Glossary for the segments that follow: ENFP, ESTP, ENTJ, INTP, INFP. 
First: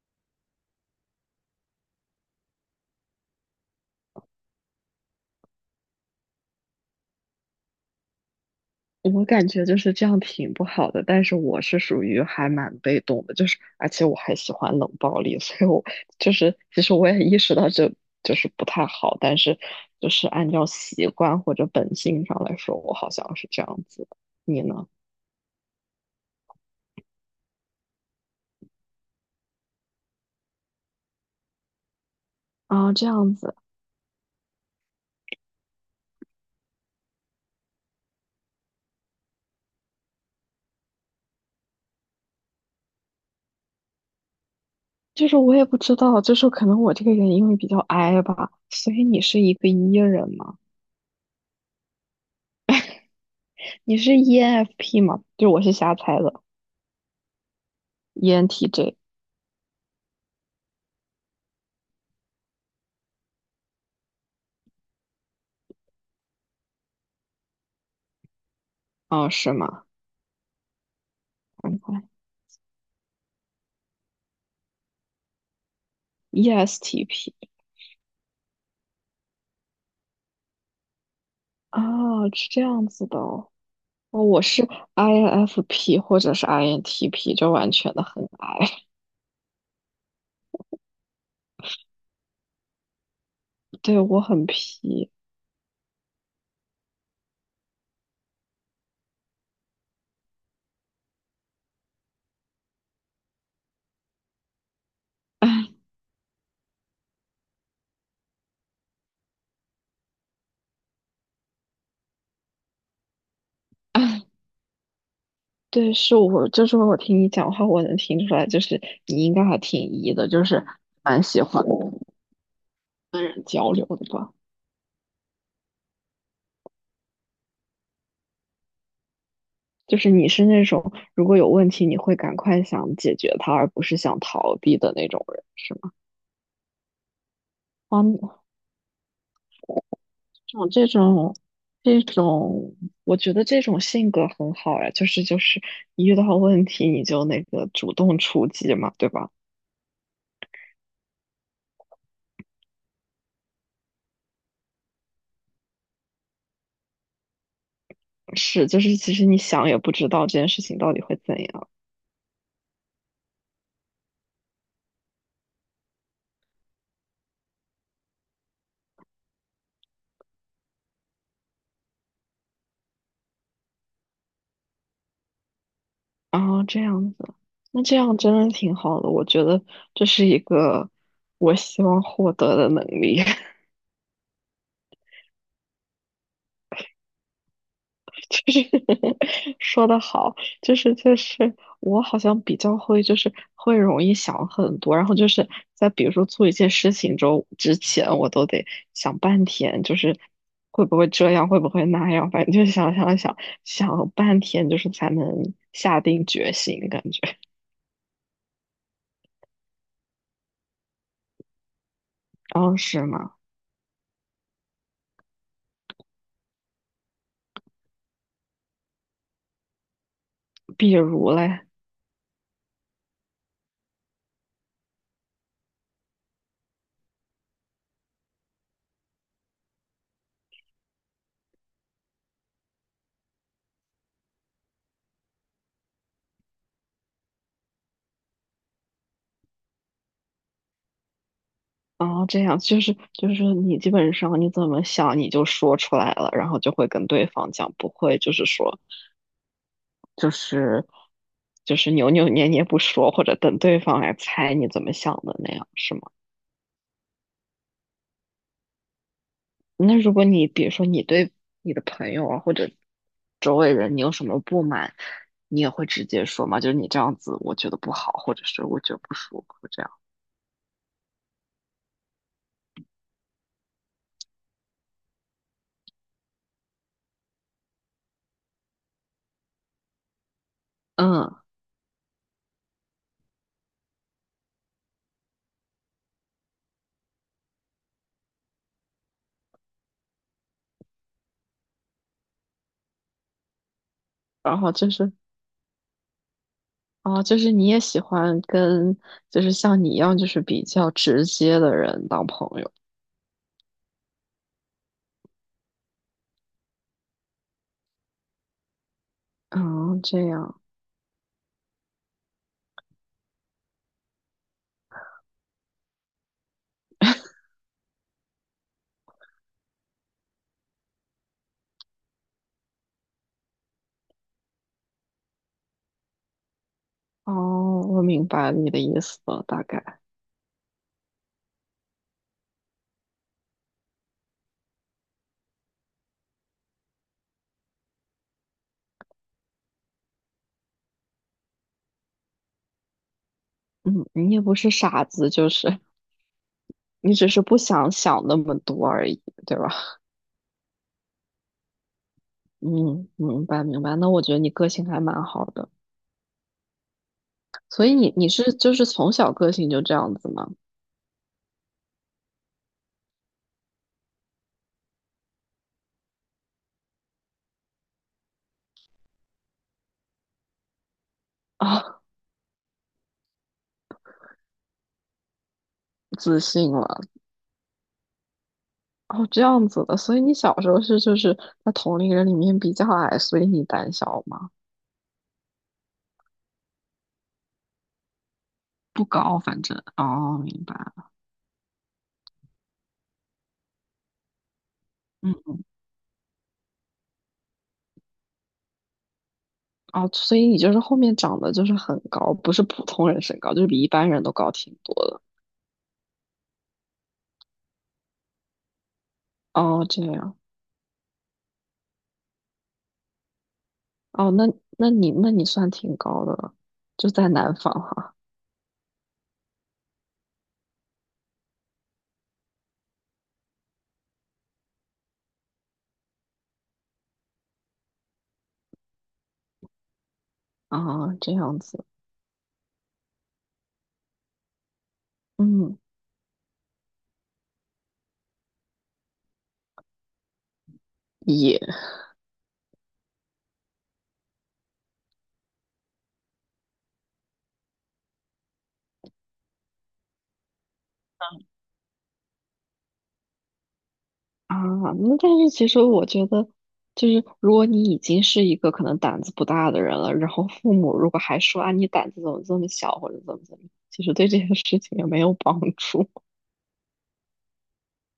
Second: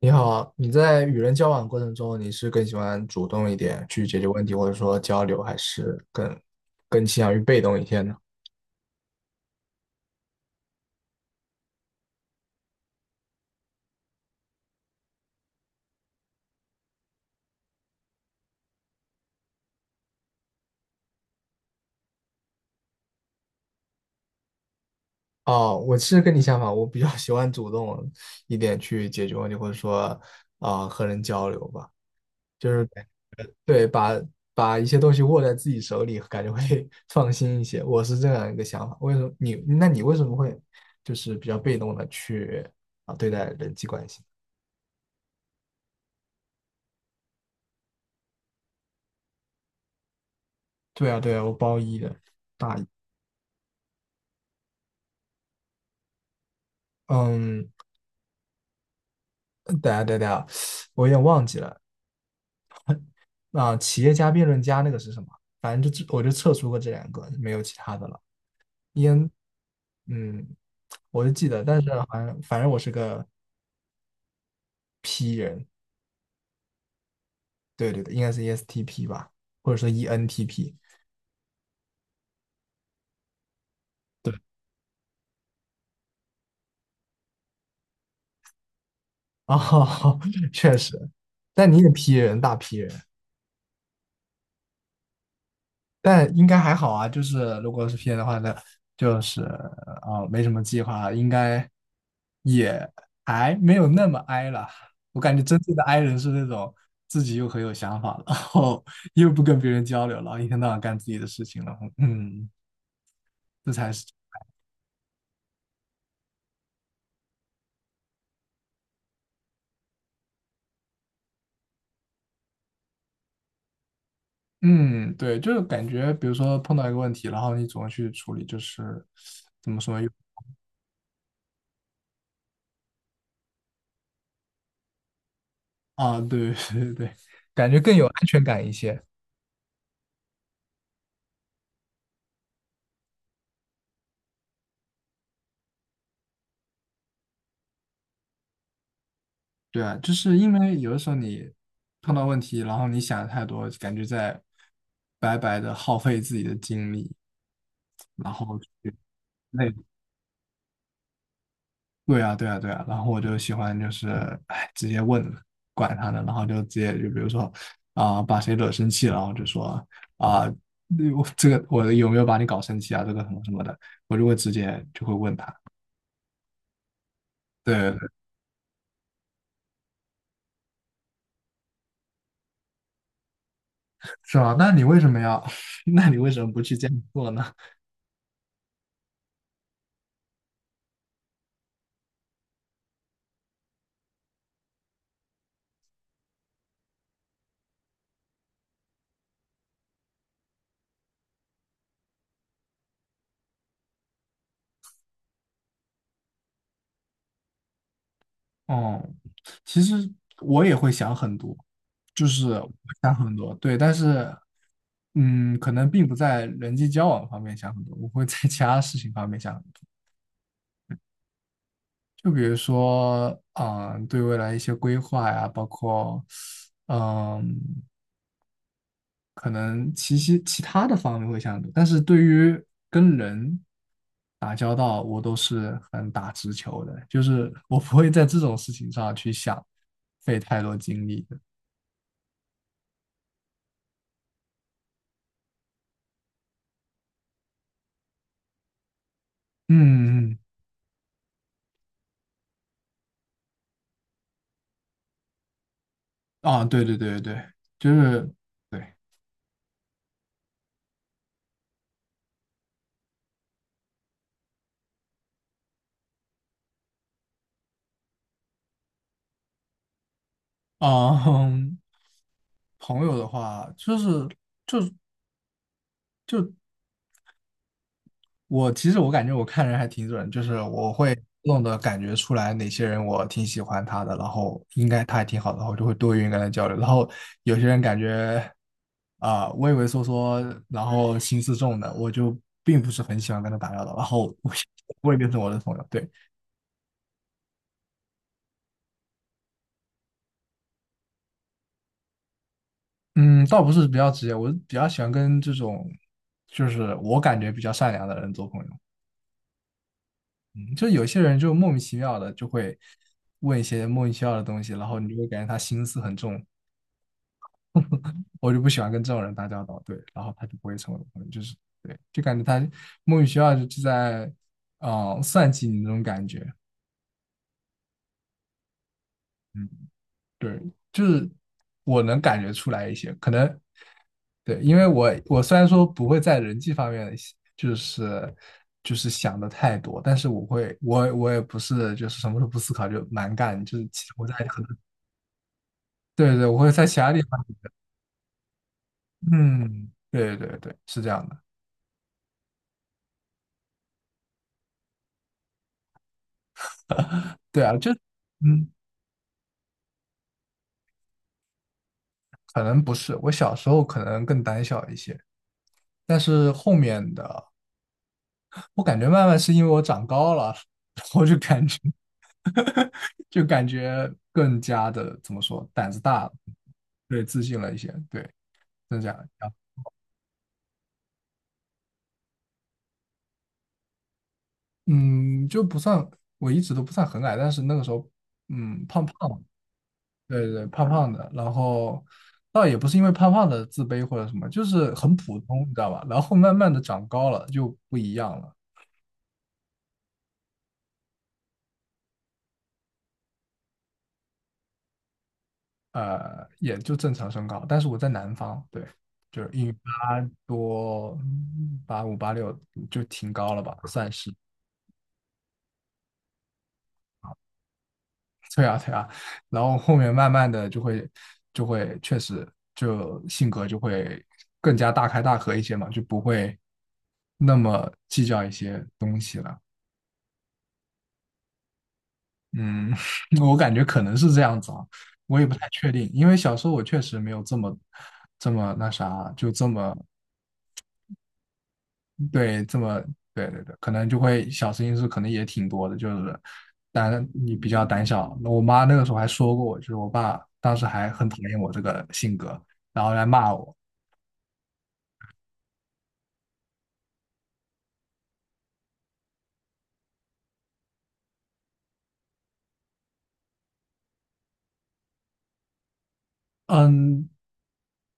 你好啊你在与人交往过程中，你是更喜欢主动一点去解决问题，或者说交流，还是更倾向于被动一些呢？我感觉就是这样挺不好的，但是我是属于还蛮被动的，就是而且我还喜欢冷暴力，所以我就是其实我也意识到这就是不太好，但是就是按照习惯或者本性上来说，我好像是这样子的。你呢？哦，我是跟你相反，我比较喜欢主动一点去解决问题，或者说和人交流吧。啊，这样子，对，把一些东西握在自己手里，感觉会 放心一些。我是这样一个想法。为什么你？那你为什么会就是比较被动的去对待人际关系？就是我也不知道，就是可能我这个人因为比较 I 吧，所以你是一个 E 人吗？对啊，对啊，我包一的，大一。你是 ENFP 吗？就我是瞎猜的嗯。，ENTJ。 等下等下，我有点忘记了。啊，企业家、辩论家那个是什么？反正就只我就测出过这两个，没有其他的了。啊，EN，是吗？嗯，我就记得，嗯， 但是好像反正我是个，ESTP。对对对，应该是 ESTP 吧，或者说 ENTP。啊，是这样子的哦。哦，我是 INFP 或者是 INTP，就完全的很 I。哦，确实，但你也 P 人，大 P 人。对，我很 P。但应该还好啊，就是如果是 P N 的话呢，就是没什么计划，应该也还没有那么 I 了。我感觉真正的 I 人是那种自己又很有想法，然后 又不跟别人交流了，然后一天到晚干自己的事情了。嗯，这才是。对，是我，就是我听你讲话，我能听出来，就是你应该还挺 E 的，就是蛮喜欢跟人交流的吧。嗯，对，就是感觉比如说碰到一个问题，然后你怎么去处理，就是怎么就说又是你是那种如果有问题，你会赶快想解决它，而不是想逃避的那种人，是吗？对 对对，感觉更有安哇，全感一些。种这种这种，我觉得这种性格很好呀，就是一遇到问题你就那个主动出击嘛，对吧？对啊，就是因为有的时候你碰到问题，然后你想的太多，感觉在白白的耗费自己的精力，然后是，就去是其实你想累。也不知道这件事情到底会怎样。对啊，对啊，对啊。然后我就喜欢就是，哎，直接问了，管他呢，然后就直接就比如说把谁惹生气了，然后就说啊、那我这个我有没有把你搞生气啊？这个什么什么的，我就会直接就会问他。啊，这样子，对那这对对。样真的挺好的，我觉得这是一个我希望获得的能力。是吧？那你为什么要？那你为什么不去这样做呢？就是说的好，就是我好像比较会，就是会容易想很多，然后就是在比如说做一件事情之前，我都得想半天，就是会不会这样，会不会那样，反正就想想半天，就是才能下定决心，感觉。哦，其实我也会想很多，就是我然会后是想吗？很多，对，但是，可能并不在人际交往方面想很多，我会在其他事情方面想很多，比如嘞。就比如说，对未来一些规划呀，包括，嗯，可能其他的方面会想很多，但是对于跟人打交道，我都是很打直球的，就是我不会在这种事情上去想费太多精力。然后这样就是你基本上你怎么想你就说出来了，然后就会跟对方讲，不会就是说，嗯嗯就嗯。是就是扭扭捏捏不说，或者等对方来猜你怎么想的那样，是吗？啊，对对对对，就是对那如果你比如说你对你的朋友啊或者周围人你有什么不满，你也会直接说吗？就是你这样子我觉得不好，或者是我觉得不舒服这样。啊。嗯朋友的话，就是我其实感觉我看人还挺准，就是我会嗯，弄动的感觉出来哪些人我挺喜欢他的，然后应该他还挺好的，然后就会多愿意跟他交流。然后有些人感觉畏畏缩缩，然后心思重的，我就并不是很喜欢跟他打交道，然后我 然后就 我是也变成我的朋友，对。啊，就是你也喜欢跟就是像你一样就是比较直接的人当朋友。嗯，倒不是比较直接，我比较喜欢跟这种，就是我感觉比较善良的人做朋友。啊，这样。嗯，就有些人就莫名其妙的就会问一些莫名其妙的东西，然后你就会感觉他心思很重，我就不喜欢跟这种人打交道。对，然后他就不会成为我的朋友，就是对，就感觉他莫名其妙就在算计你那种感觉。哦，我明白你的意思了，大嗯，概。对，就是我能感觉出来一些，可能对，因为我虽然说不会在人际方面就是就是想的太多，但是我会我我也不是就是什么都不思考就蛮干，就是其嗯，实我你在也不很是多傻子，就是对对，我会在其他你地只是方，不想想那么多而已，对吧？嗯，对对对，是这样的，嗯，明白明白。那我觉得你个性还蛮好的，对啊，所就以你是嗯，就是从小个性就这样子吗？可能不是，我小时候可能更胆小一些，但是后面的我感觉慢慢是因为我长高了，我就感觉。啊，就感觉更加的怎么说，胆子大了，自信了，对，自信了一些，对，增加哦，这啊，样子的。所以你小时候是就是在同龄人里面比较矮，所以你胆小吗？嗯，就不算，我一直都不算很矮，但是那个时候，胖不胖高，的，反正。哦，对明对，胖白。胖的，然后倒也不是因为胖胖的自卑或者什么，就是很普嗯，通，你知道吧？然后慢慢的长高了就不一样了，哦，所以你就是后面长得就是很高，不是普通人身高，就是比一般人都高挺多的。也就正常身高，但是我在南方，对，就是一米哦，这八样。多，八五八六就挺高了吧，算哦，是。那那你算挺高的了，就在南方哈。对啊，对啊，然后后面慢慢的就会确实就性格就会更加大开大合一些嘛，就不会那么计较一些东西了。啊，这样子，嗯，我感觉可能是这样子啊，我也不太嗯，确定，因为小时候我确实没有这么那啥，就这么也对，这么对对对，可能就会小事情是可能也挺多的，就是但你比较胆小。那我妈那个时候还说过我，就是我爸当时还很讨厌我这个性格，然后来骂我。啊，那但是其实我觉得，就是如果你已经是一个可能胆子不大的人了，然后父母如果还说啊你胆子怎么这么小或者怎么怎么样，其实对这件事情也没有帮助。嗯，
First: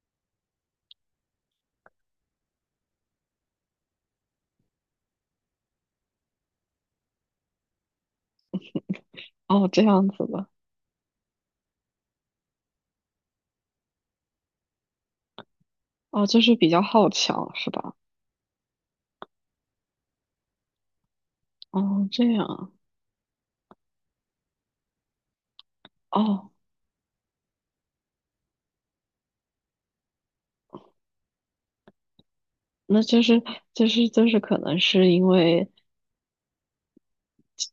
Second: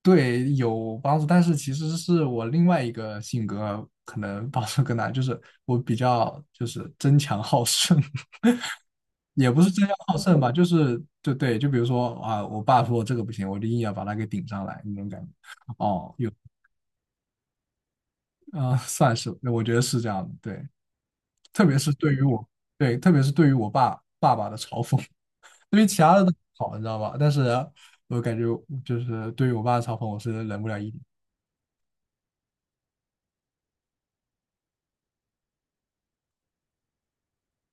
对，有帮助，但是其实是我另外一个性格可能帮助更大，就是我比较就是争强好胜。也不哦，是这争强样好子胜的，吧，就是就对，就比如说啊，我爸说这个不行，我就硬要把它给顶上来那种感觉。哦，哦，有。就是比较好强是吧？算是，我觉得是这样的，对，特别是哦，对于这我，样，对，特别是对于我爸爸的嘲讽，对于其他的都哦，好，你知道吧？但是我感觉就是对于我爸的嘲讽，我是忍不了一点。那就是可能是因为。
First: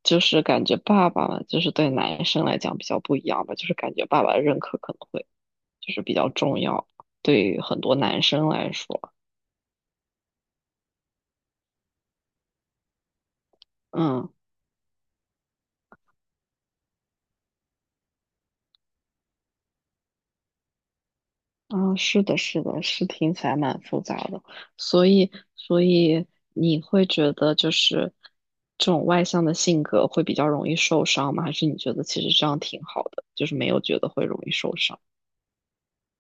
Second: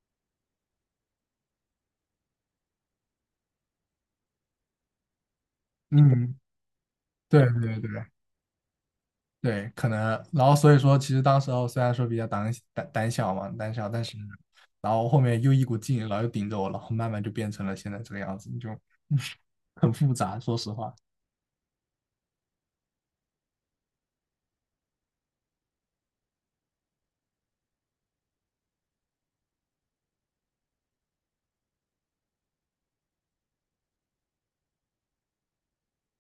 就是感觉爸爸嘛就是对男生来讲比较不一样吧，就是感觉爸爸的认可可能会就是比较嗯，重要，对对于很对对多男生来说，对，可能，然后所以说，其实当时候虽然说比较胆小嘛，胆小，但是嗯然后后面又一股劲，然后又顶着我，然后慢慢就变成了现在这个样子，就 很复杂，说实话。啊，是的，是的，是听起来蛮复杂的，所以你会觉得就是这种外向的性格会比较容易受伤吗？还是你觉得其实这样挺好的，就是没有觉得会容易受伤，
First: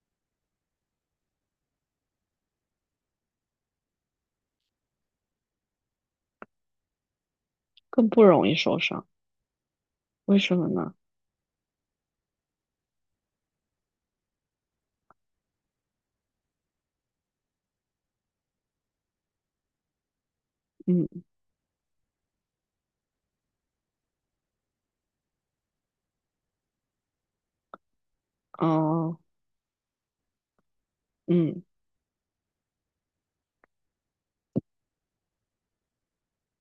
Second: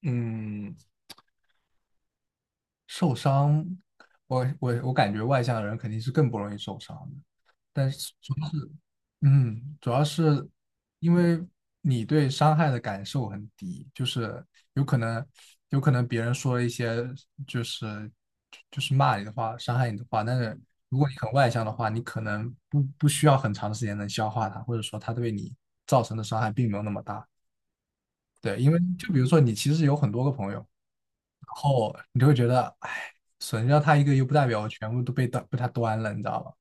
嗯，受伤，我感觉外向的人肯定是更不容易受伤的，但更是不主容要易是，受伤，嗯，主要为是什么呢？因为你对伤害的感受很低，就是有可能有可能别人说了一些就是就是骂你的话，伤害你的话，但是如果你嗯，很外向的话，你可能不需要很长的时间能消化它，或者说它对你造成的伤害并没有那么大。对，因为就哦，比如说你其实有很多个朋友。然嗯。后你就会觉得，哎，损掉他一个又不代表我全部都被他端了，你知道吧？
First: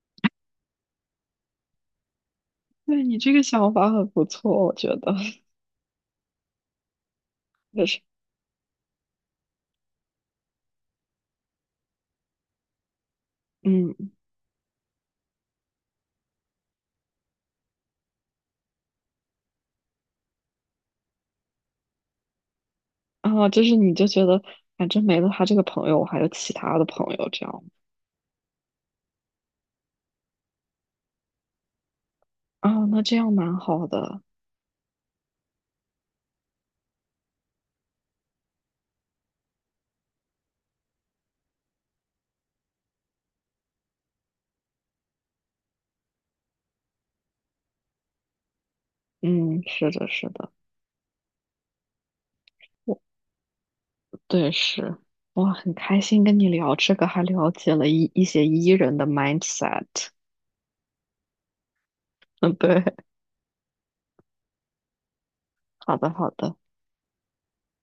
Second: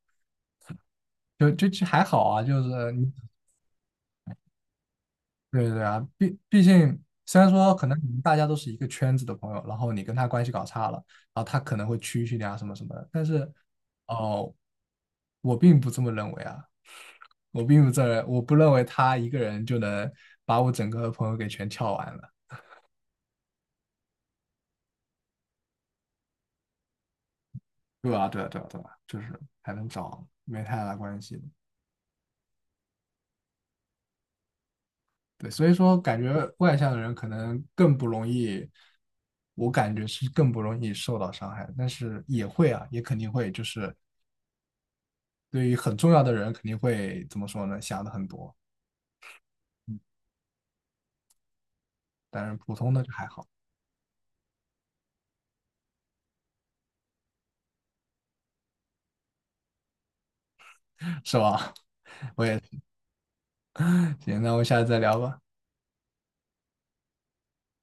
就还好啊，就是对你，你这个想法很不错，我觉得对对对啊，毕竟虽然说可就能是，你们大家都是一个圈子的朋友，然后你跟他关系搞差了，然后他可能会蛐蛐你啊什么什么的，但是嗯，哦，我并不这么认为啊，我不认为他一个人就能把我整个朋友给全撬完了，啊，就是你就觉得反正没了他这个朋友，我还有其他的朋友，这样对吧？对啊，对啊，对啊，就是还能找没太大关系的。啊，那这样蛮好的，对，所以说感觉外向的人可能更不容易，我感觉是更不容易受到伤害，但是也会啊，也肯定会，就是对于很重要的人肯定会怎么说呢，想的很多，嗯，是的，是的，但是普通我的就还好，对是，哇，很开心跟你聊这个，还了解了一些 E 人的 mindset，是吧？我嗯，也，对，行，那我们下次再聊吧。好的，好的。